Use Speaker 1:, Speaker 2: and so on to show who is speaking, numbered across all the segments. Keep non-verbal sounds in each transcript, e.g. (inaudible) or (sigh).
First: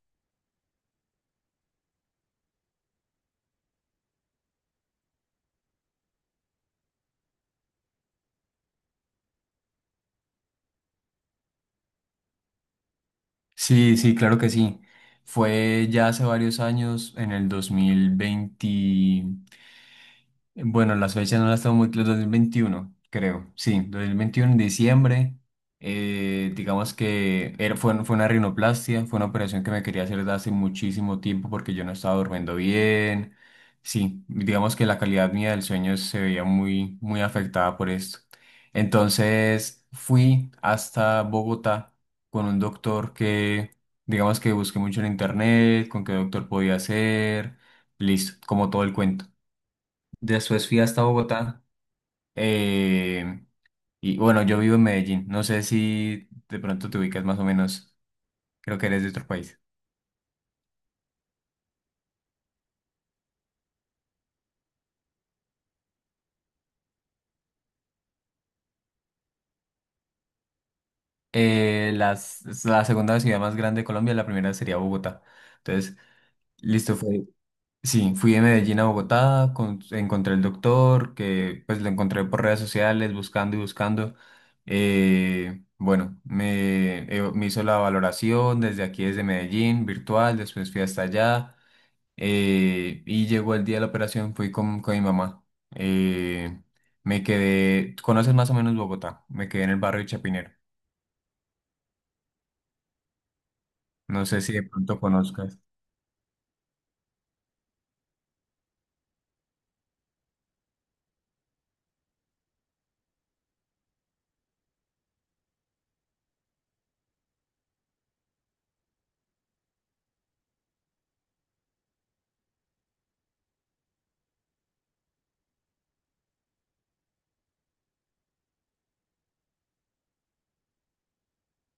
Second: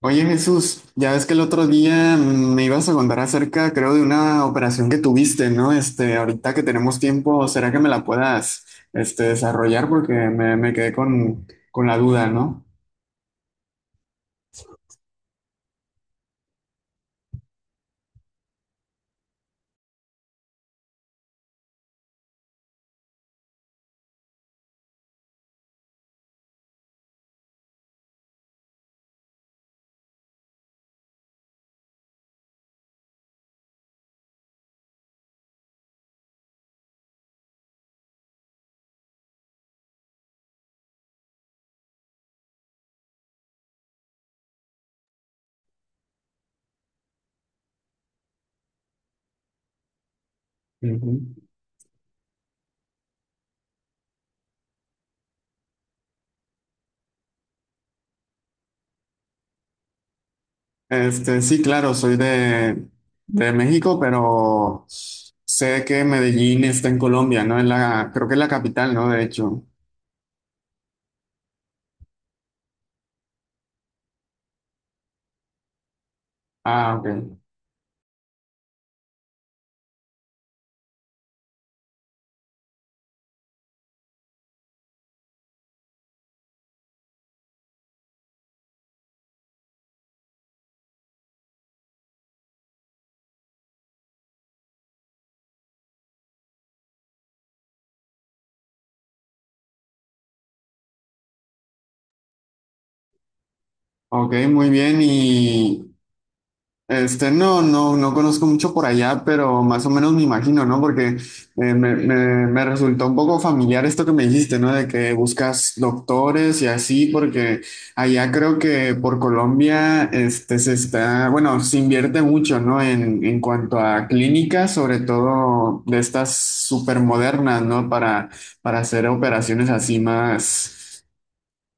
Speaker 1: Oye Jesús, ya ves que el otro día me ibas a contar acerca, creo, de una operación que tuviste, ¿no? Ahorita que tenemos tiempo, ¿será que me la puedas, desarrollar? Porque me quedé con la duda, ¿no?
Speaker 2: Sí, sí, claro que sí. Fue ya hace varios años, en el 2020, bueno, las fechas no las tengo muy claras. 2021, creo. Sí, 2021 en diciembre. Digamos que era, fue una rinoplastia, fue una operación que me quería hacer desde hace muchísimo tiempo porque yo no estaba durmiendo bien. Sí, digamos que la calidad mía del sueño se veía muy, muy afectada por esto. Entonces fui hasta Bogotá con un doctor que, digamos que busqué mucho en internet, con qué doctor podía hacer, listo, como todo el cuento. Después fui hasta
Speaker 1: Ujú.
Speaker 2: Bogotá. eh, y bueno, yo vivo en Medellín. No sé si de pronto te ubicas más o menos. Creo que eres de otro país.
Speaker 1: Sí, claro, soy de México, pero sé que Medellín está en Colombia, ¿no? En la, creo que es la capital, ¿no? De hecho.
Speaker 2: La segunda ciudad más grande de Colombia, la primera sería Bogotá. Entonces, listo,
Speaker 1: Ah, ok.
Speaker 2: fue. Sí, fui de Medellín a Bogotá, encontré el doctor, que pues lo encontré por redes sociales, buscando y buscando. Bueno, me hizo la valoración desde aquí, desde Medellín, virtual, después fui hasta allá. Y llegó el día de la operación, fui con mi mamá. Eh, Me quedé, conoces más o menos Bogotá, me quedé en el barrio de Chapinero. No
Speaker 1: Ok,
Speaker 2: sé si de
Speaker 1: muy bien.
Speaker 2: pronto conozcas.
Speaker 1: No, no, no conozco mucho por allá, pero más o menos me imagino, ¿no? Porque me resultó un poco familiar esto que me dijiste, ¿no? De que buscas doctores y así, porque allá creo que por Colombia, bueno, se invierte mucho, ¿no? En cuanto a clínicas, sobre todo de estas supermodernas, ¿no? para, hacer operaciones así más.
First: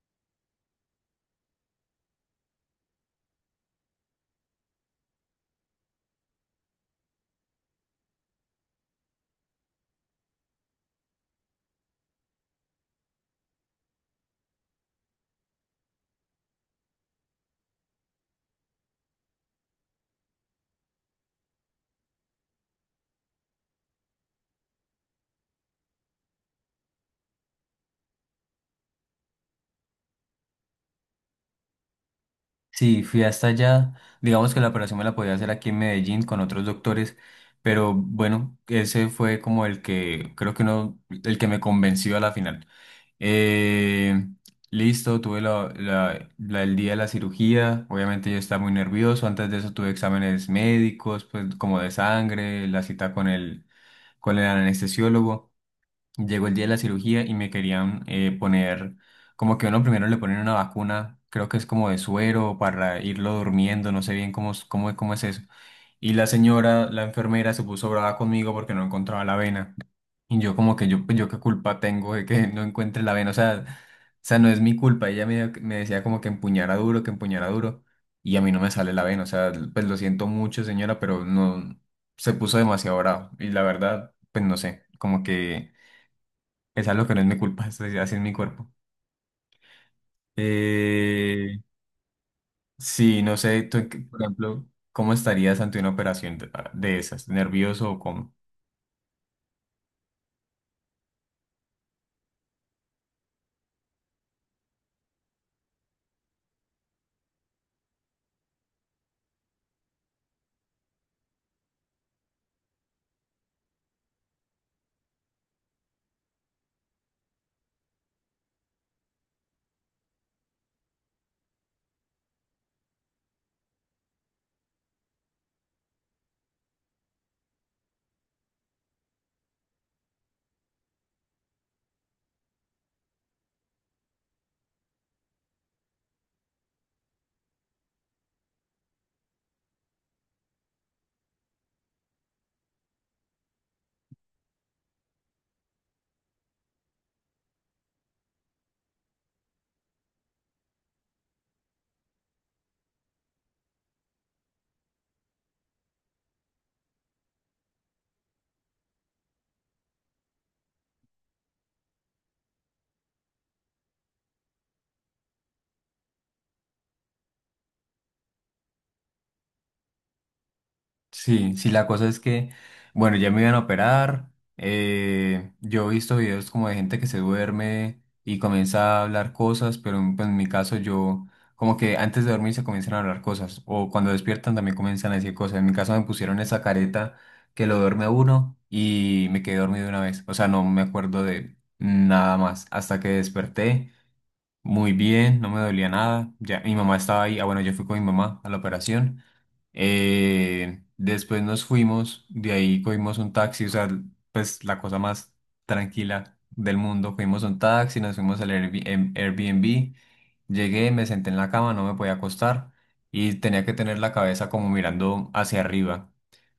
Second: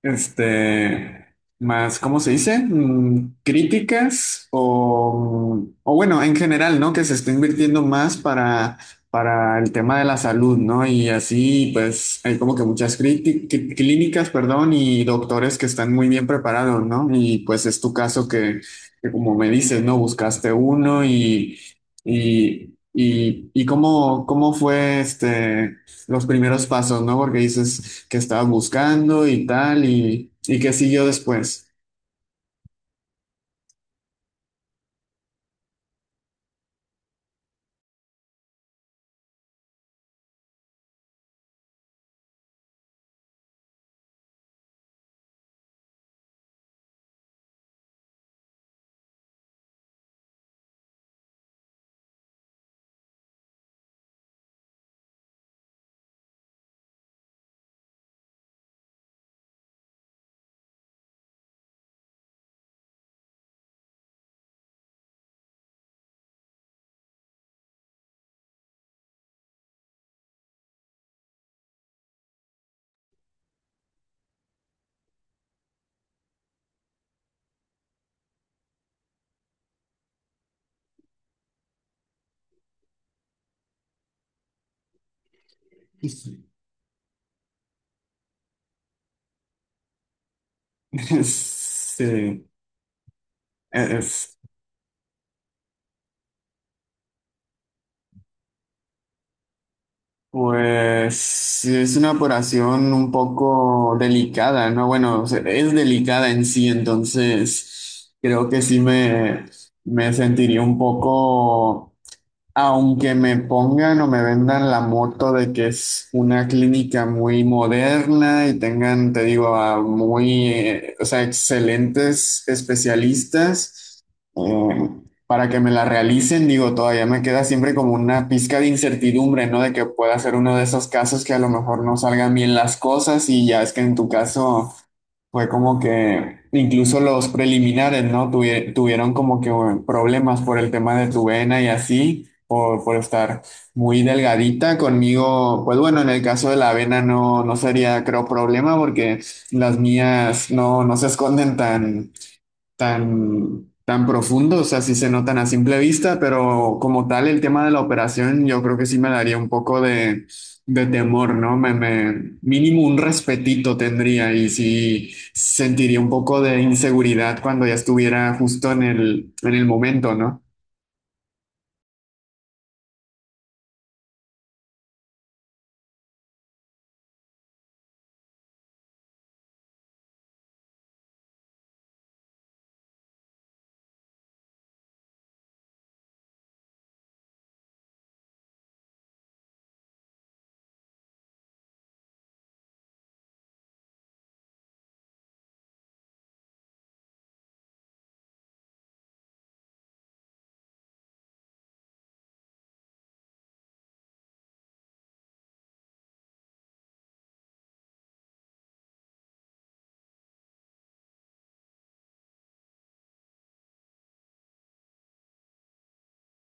Speaker 1: Este, Más, ¿cómo se dice? Críticas o bueno, en general, ¿no? Que se está invirtiendo más para el tema de la salud, ¿no? Y así, pues, hay como que muchas clínicas, perdón, y doctores que están muy bien preparados, ¿no? Y pues es tu caso que como me dices, ¿no? Buscaste uno y cómo fue los primeros pasos, ¿no? Porque dices que estabas buscando y tal, y qué siguió después.
Speaker 2: Sí, fui hasta allá. Digamos que la operación me la podía hacer aquí en Medellín con otros doctores, pero bueno, ese fue como el que creo que no, el que me convenció a la final. Eh, Listo, tuve el día de la cirugía. Obviamente yo estaba muy nervioso. Antes de eso tuve exámenes médicos, pues como de sangre, la cita con el anestesiólogo. Llegó el día de la cirugía y me querían poner, como que uno primero le ponen una vacuna, creo que es como de suero para irlo durmiendo, no sé bien cómo, cómo, cómo es eso. Y la señora, la enfermera, se puso brava conmigo porque no encontraba la vena. Y yo como que yo, pues, yo qué culpa tengo de que no encuentre la vena, o sea, no es mi culpa, ella me decía como que empuñara duro, y a mí no me sale la vena, o sea, pues lo siento mucho señora, pero no, se puso demasiado bravo, y la verdad, pues no sé, como que es algo que no es mi culpa, (laughs) decir así es mi cuerpo. Eh,
Speaker 1: (laughs) Sí,
Speaker 2: sí, no sé, tú, por
Speaker 1: es-
Speaker 2: ejemplo, ¿cómo estarías ante una operación de esas? ¿Nervioso o cómo?
Speaker 1: pues sí, es una operación un poco delicada, ¿no? Bueno, o sea, es delicada en sí, entonces creo que sí me sentiría un poco. Aunque me pongan o me vendan la moto de que es una clínica muy moderna y tengan, te digo, a muy, o sea, excelentes especialistas, eh, para que me la realicen, digo, todavía me queda siempre como una pizca de incertidumbre, ¿no? De que pueda ser uno de esos casos que a lo mejor no salgan bien las cosas y ya es que en tu caso. Fue como que incluso los preliminares, ¿no? Tuvieron como que bueno, problemas por el tema de tu vena y así, por, estar muy delgadita conmigo. Pues bueno, en el caso de la vena no, no, sería, creo, problema porque las mías no se esconden tan, tan, tan profundo, o sea, sí se notan a simple vista, pero como tal el tema de la operación yo creo que sí me daría un poco de, temor, ¿no? Mínimo un respetito tendría y sí sentiría un poco de inseguridad cuando ya estuviera justo en el momento, ¿no?
Speaker 2: Sí, sí, la cosa es que, bueno, ya me iban a operar. Yo he visto videos como de gente que se duerme y comienza a hablar cosas, pero en, pues, en mi caso yo, como que antes de dormir se comienzan a hablar cosas, o cuando despiertan también comienzan a decir cosas. En mi caso me pusieron esa careta que lo duerme a uno y me quedé dormido de una vez. O sea, no me acuerdo de nada más hasta que desperté. Muy bien, no me dolía nada. Ya, mi mamá estaba ahí. Ah, bueno, yo fui con mi mamá a la operación. Después nos fuimos, de ahí cogimos un taxi, o sea, pues la cosa más tranquila del mundo. Cogimos un taxi, nos fuimos al Airbnb. Llegué, me senté en la cama, no me podía acostar y tenía que tener la cabeza como mirando hacia arriba,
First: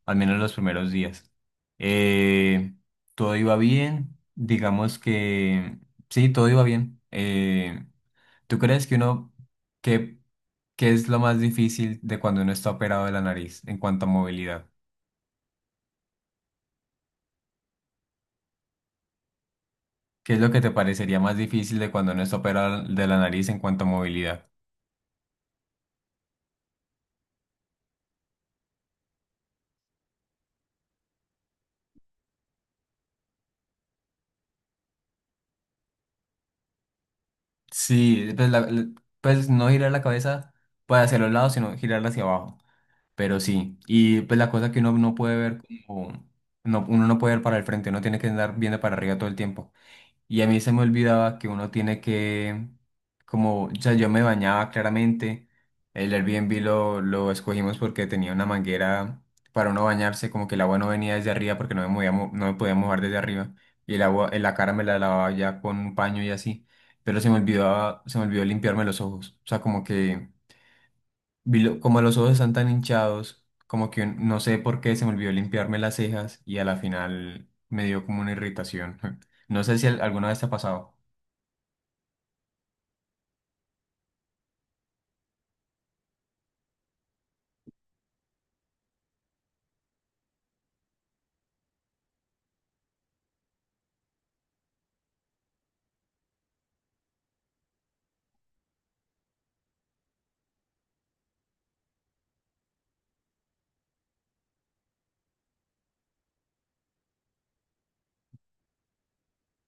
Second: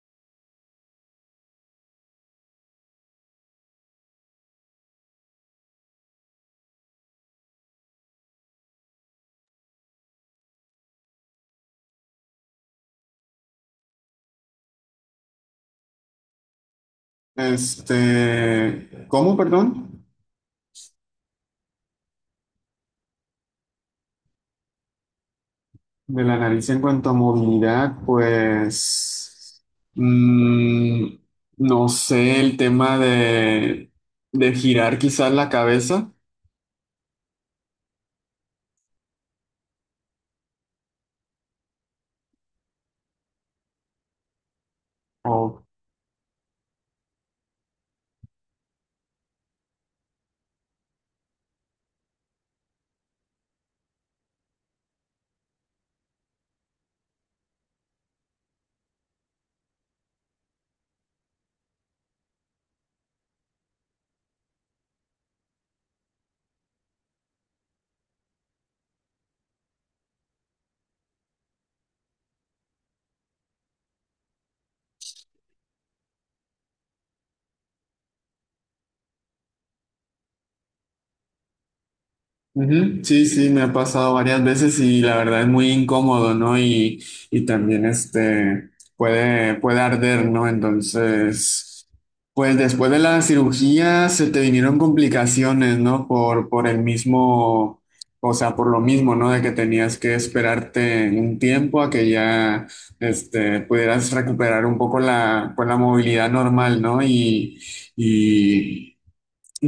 Speaker 2: al menos los primeros días. Eh, Todo iba bien, digamos que sí, todo iba bien. ¿Tú crees que uno, qué, qué es lo más difícil de cuando uno está operado de la nariz en cuanto a movilidad?
Speaker 1: ¿Cómo, perdón?
Speaker 2: ¿Qué es lo que te parecería más difícil de cuando uno está operado de la nariz en cuanto a movilidad?
Speaker 1: De la nariz en cuanto a movilidad, pues mm, no sé, el tema de, girar quizás la cabeza
Speaker 2: Sí, pues, pues no girar la cabeza para hacia los lados, sino girarla hacia abajo. Pero sí, y pues la cosa que uno no puede ver,
Speaker 1: o.
Speaker 2: como, no, uno no puede ver para el frente, uno tiene que andar viendo para arriba todo el tiempo. Y a mí se me olvidaba que uno tiene que, como, o sea, yo me bañaba claramente. El Airbnb lo escogimos porque tenía una manguera para uno bañarse, como que el agua no venía desde arriba porque no me movía no me podía mojar desde arriba. Y el agua, en la cara me la lavaba ya con un paño y así. Pero se me olvidaba, se me olvidó limpiarme los ojos. O sea, como que, como los ojos están tan hinchados, como que no sé por qué se me olvidó limpiarme las cejas y a la final me dio como una irritación. (laughs) No sé si alguna vez te ha pasado.
Speaker 1: Ujú. Sí, sí, me ha pasado varias veces y la verdad es muy incómodo, ¿no? y, también puede arder, ¿no? Entonces, pues después de la cirugía se te vinieron complicaciones, ¿no? por el mismo, o sea, por lo mismo, ¿no? De que tenías que esperarte un tiempo a que ya pudieras recuperar un poco la, pues, la movilidad normal, ¿no? y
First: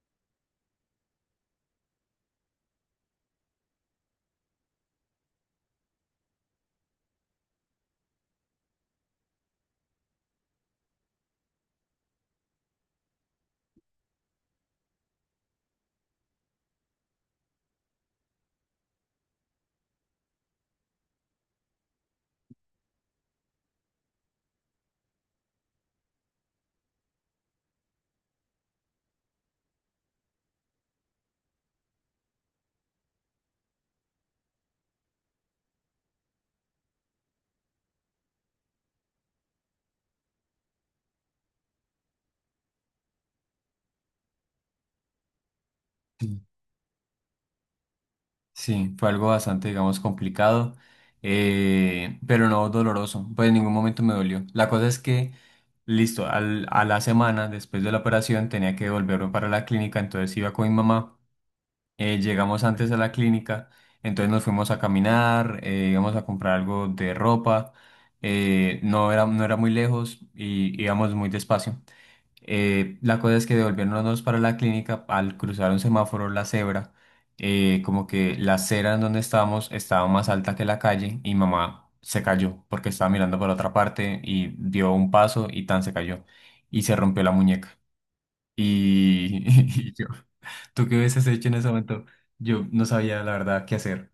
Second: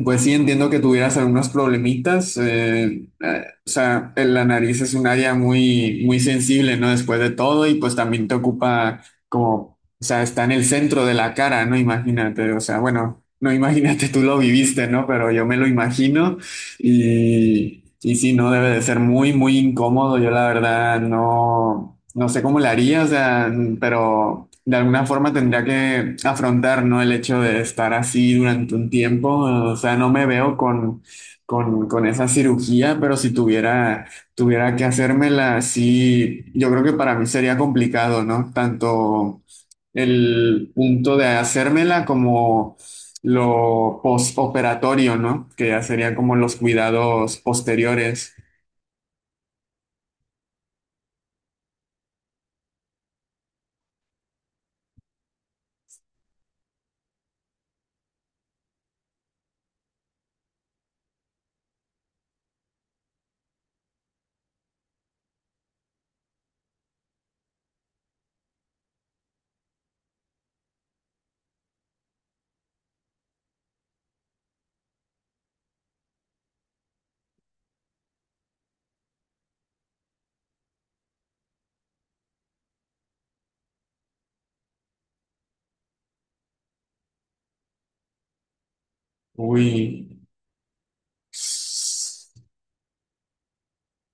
Speaker 1: pues sí, entiendo que tuvieras algunos problemitas. O sea, en la nariz es un área muy, muy sensible, ¿no? Después de todo, y pues también te ocupa como, o sea, está en el centro de la cara, ¿no? Imagínate, o sea, bueno, no imagínate, (laughs) tú lo viviste, ¿no? Pero yo me lo imagino. y, sí, no debe de ser muy, muy incómodo. Yo la verdad no sé cómo le haría, o sea, pero de alguna forma tendría que afrontar, ¿no? El hecho de estar así durante un tiempo. O sea, no me veo con, esa cirugía, pero si tuviera que hacérmela, sí, yo creo que para mí sería complicado, ¿no? Tanto el punto de hacérmela como lo postoperatorio, ¿no? Que ya serían como
Speaker 2: Sí,
Speaker 1: los cuidados posteriores.
Speaker 2: sí, fue algo bastante, digamos, complicado, pero no doloroso, pues en ningún momento me dolió. La cosa es que, listo, a la semana después de la operación tenía que volverme para la clínica, entonces iba con mi mamá, llegamos antes a la clínica, entonces nos fuimos a caminar, íbamos a comprar algo de ropa, no era muy lejos y íbamos muy despacio. La cosa es que devolviéndonos para la clínica, al cruzar un semáforo, la cebra, como que la acera en donde estábamos estaba más alta que la calle y mamá se cayó porque estaba mirando para otra parte y dio un paso y tan se cayó y se rompió la muñeca. Y, (laughs)
Speaker 1: Uy.
Speaker 2: y yo, ¿tú qué hubieses hecho en ese momento? Yo no sabía la verdad qué hacer.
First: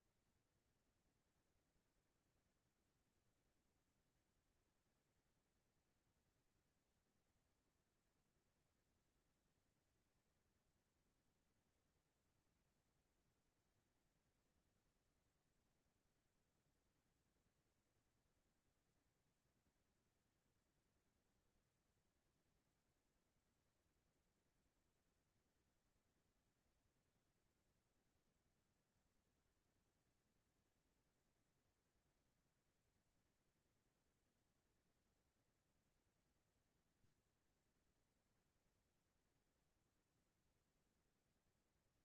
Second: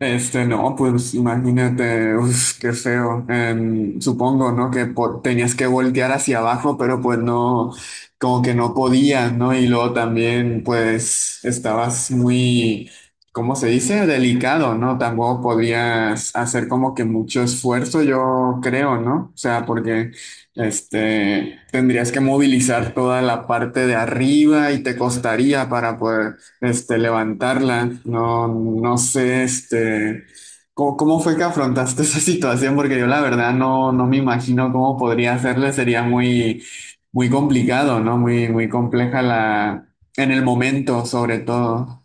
Speaker 1: No, pues imagínate, uf, qué feo. Supongo, ¿no? Que tenías que voltear hacia abajo, pero pues no, como que no podías, ¿no? Y luego también, pues, estabas muy, ¿cómo se dice? Delicado, ¿no? Tampoco podías hacer como que mucho esfuerzo, yo creo, ¿no? O sea, porque, tendrías que movilizar toda la parte de arriba y te costaría para poder levantarla. No, no sé, ¿cómo fue que afrontaste (laughs) esa situación? Porque yo la verdad no, me imagino cómo podría hacerle. Sería muy, muy complicado, ¿no? Muy, muy compleja la, en el momento, sobre todo.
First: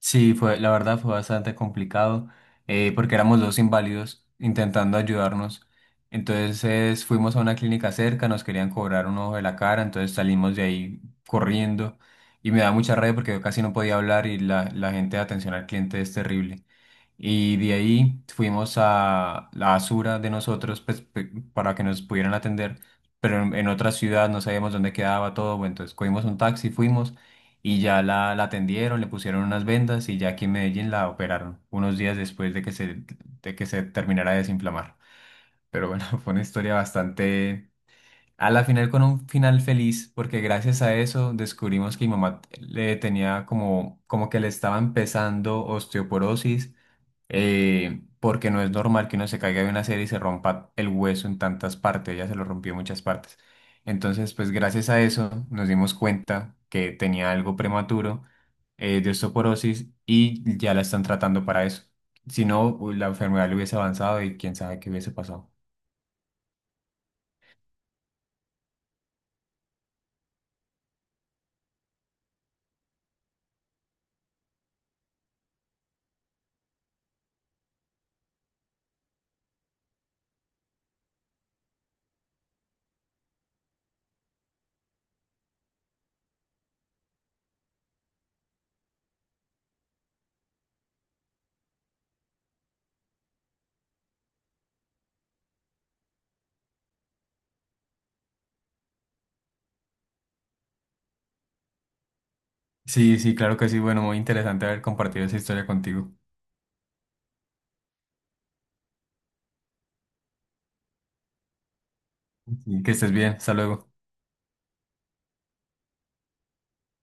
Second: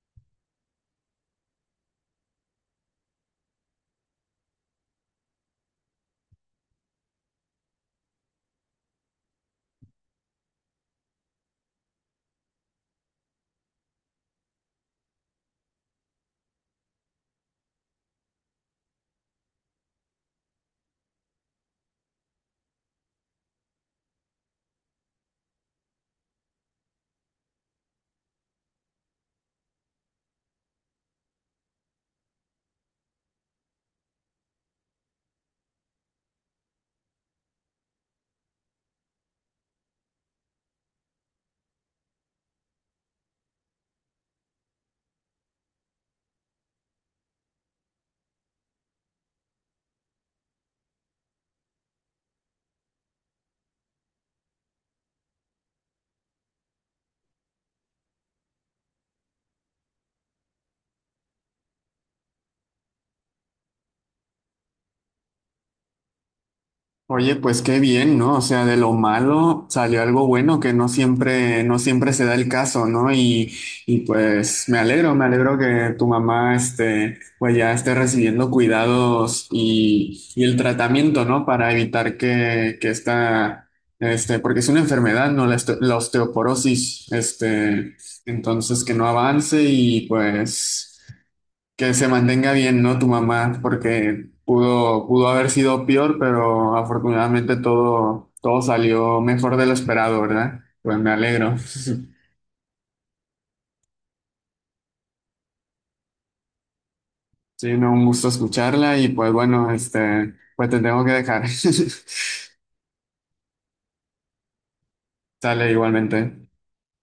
Speaker 2: Sí, fue, la verdad fue bastante complicado porque éramos dos inválidos intentando ayudarnos. Entonces fuimos a una clínica cerca, nos querían cobrar un ojo de la cara, entonces salimos de ahí corriendo y me da mucha rabia porque yo casi no podía hablar y la gente de atención al cliente es terrible. Y de ahí fuimos a la Asura de nosotros pues, para que nos pudieran atender, pero en otra ciudad no sabíamos dónde quedaba todo, bueno, entonces cogimos un taxi, fuimos y ya la atendieron, le pusieron unas vendas y ya aquí en Medellín la operaron unos días después de que se terminara de desinflamar. Pero bueno, (laughs) fue una historia bastante... A la final con un final feliz, porque gracias a eso descubrimos que mi mamá le tenía como, como que le estaba empezando osteoporosis porque no es normal que uno se caiga de una serie y se rompa el hueso en tantas partes, ella se lo rompió en muchas partes. Entonces, pues gracias a eso nos dimos cuenta que tenía algo prematuro de osteoporosis y ya la están tratando para eso. Si no, uy, la enfermedad le hubiese avanzado y quién sabe qué hubiese pasado.
Speaker 1: Oye, pues qué bien, ¿no? O sea, de lo malo salió algo bueno que no siempre, no siempre se da el caso, ¿no? Y, y, pues me alegro que tu mamá pues ya esté recibiendo cuidados y, el tratamiento, ¿no? Para evitar que porque es una enfermedad, ¿no? La, este- la osteoporosis, entonces que no avance y pues que se mantenga bien, ¿no? Tu mamá, porque pudo, haber sido peor, pero afortunadamente todo salió mejor de lo esperado, ¿verdad? Pues me alegro.
Speaker 2: Sí, sí, claro que sí. Bueno, muy interesante haber compartido esa historia contigo.
Speaker 1: Sí, no, un gusto escucharla y pues bueno, pues te tengo que dejar. (laughs)
Speaker 2: Sí, que estés bien. Hasta luego.
Speaker 1: Sale igualmente.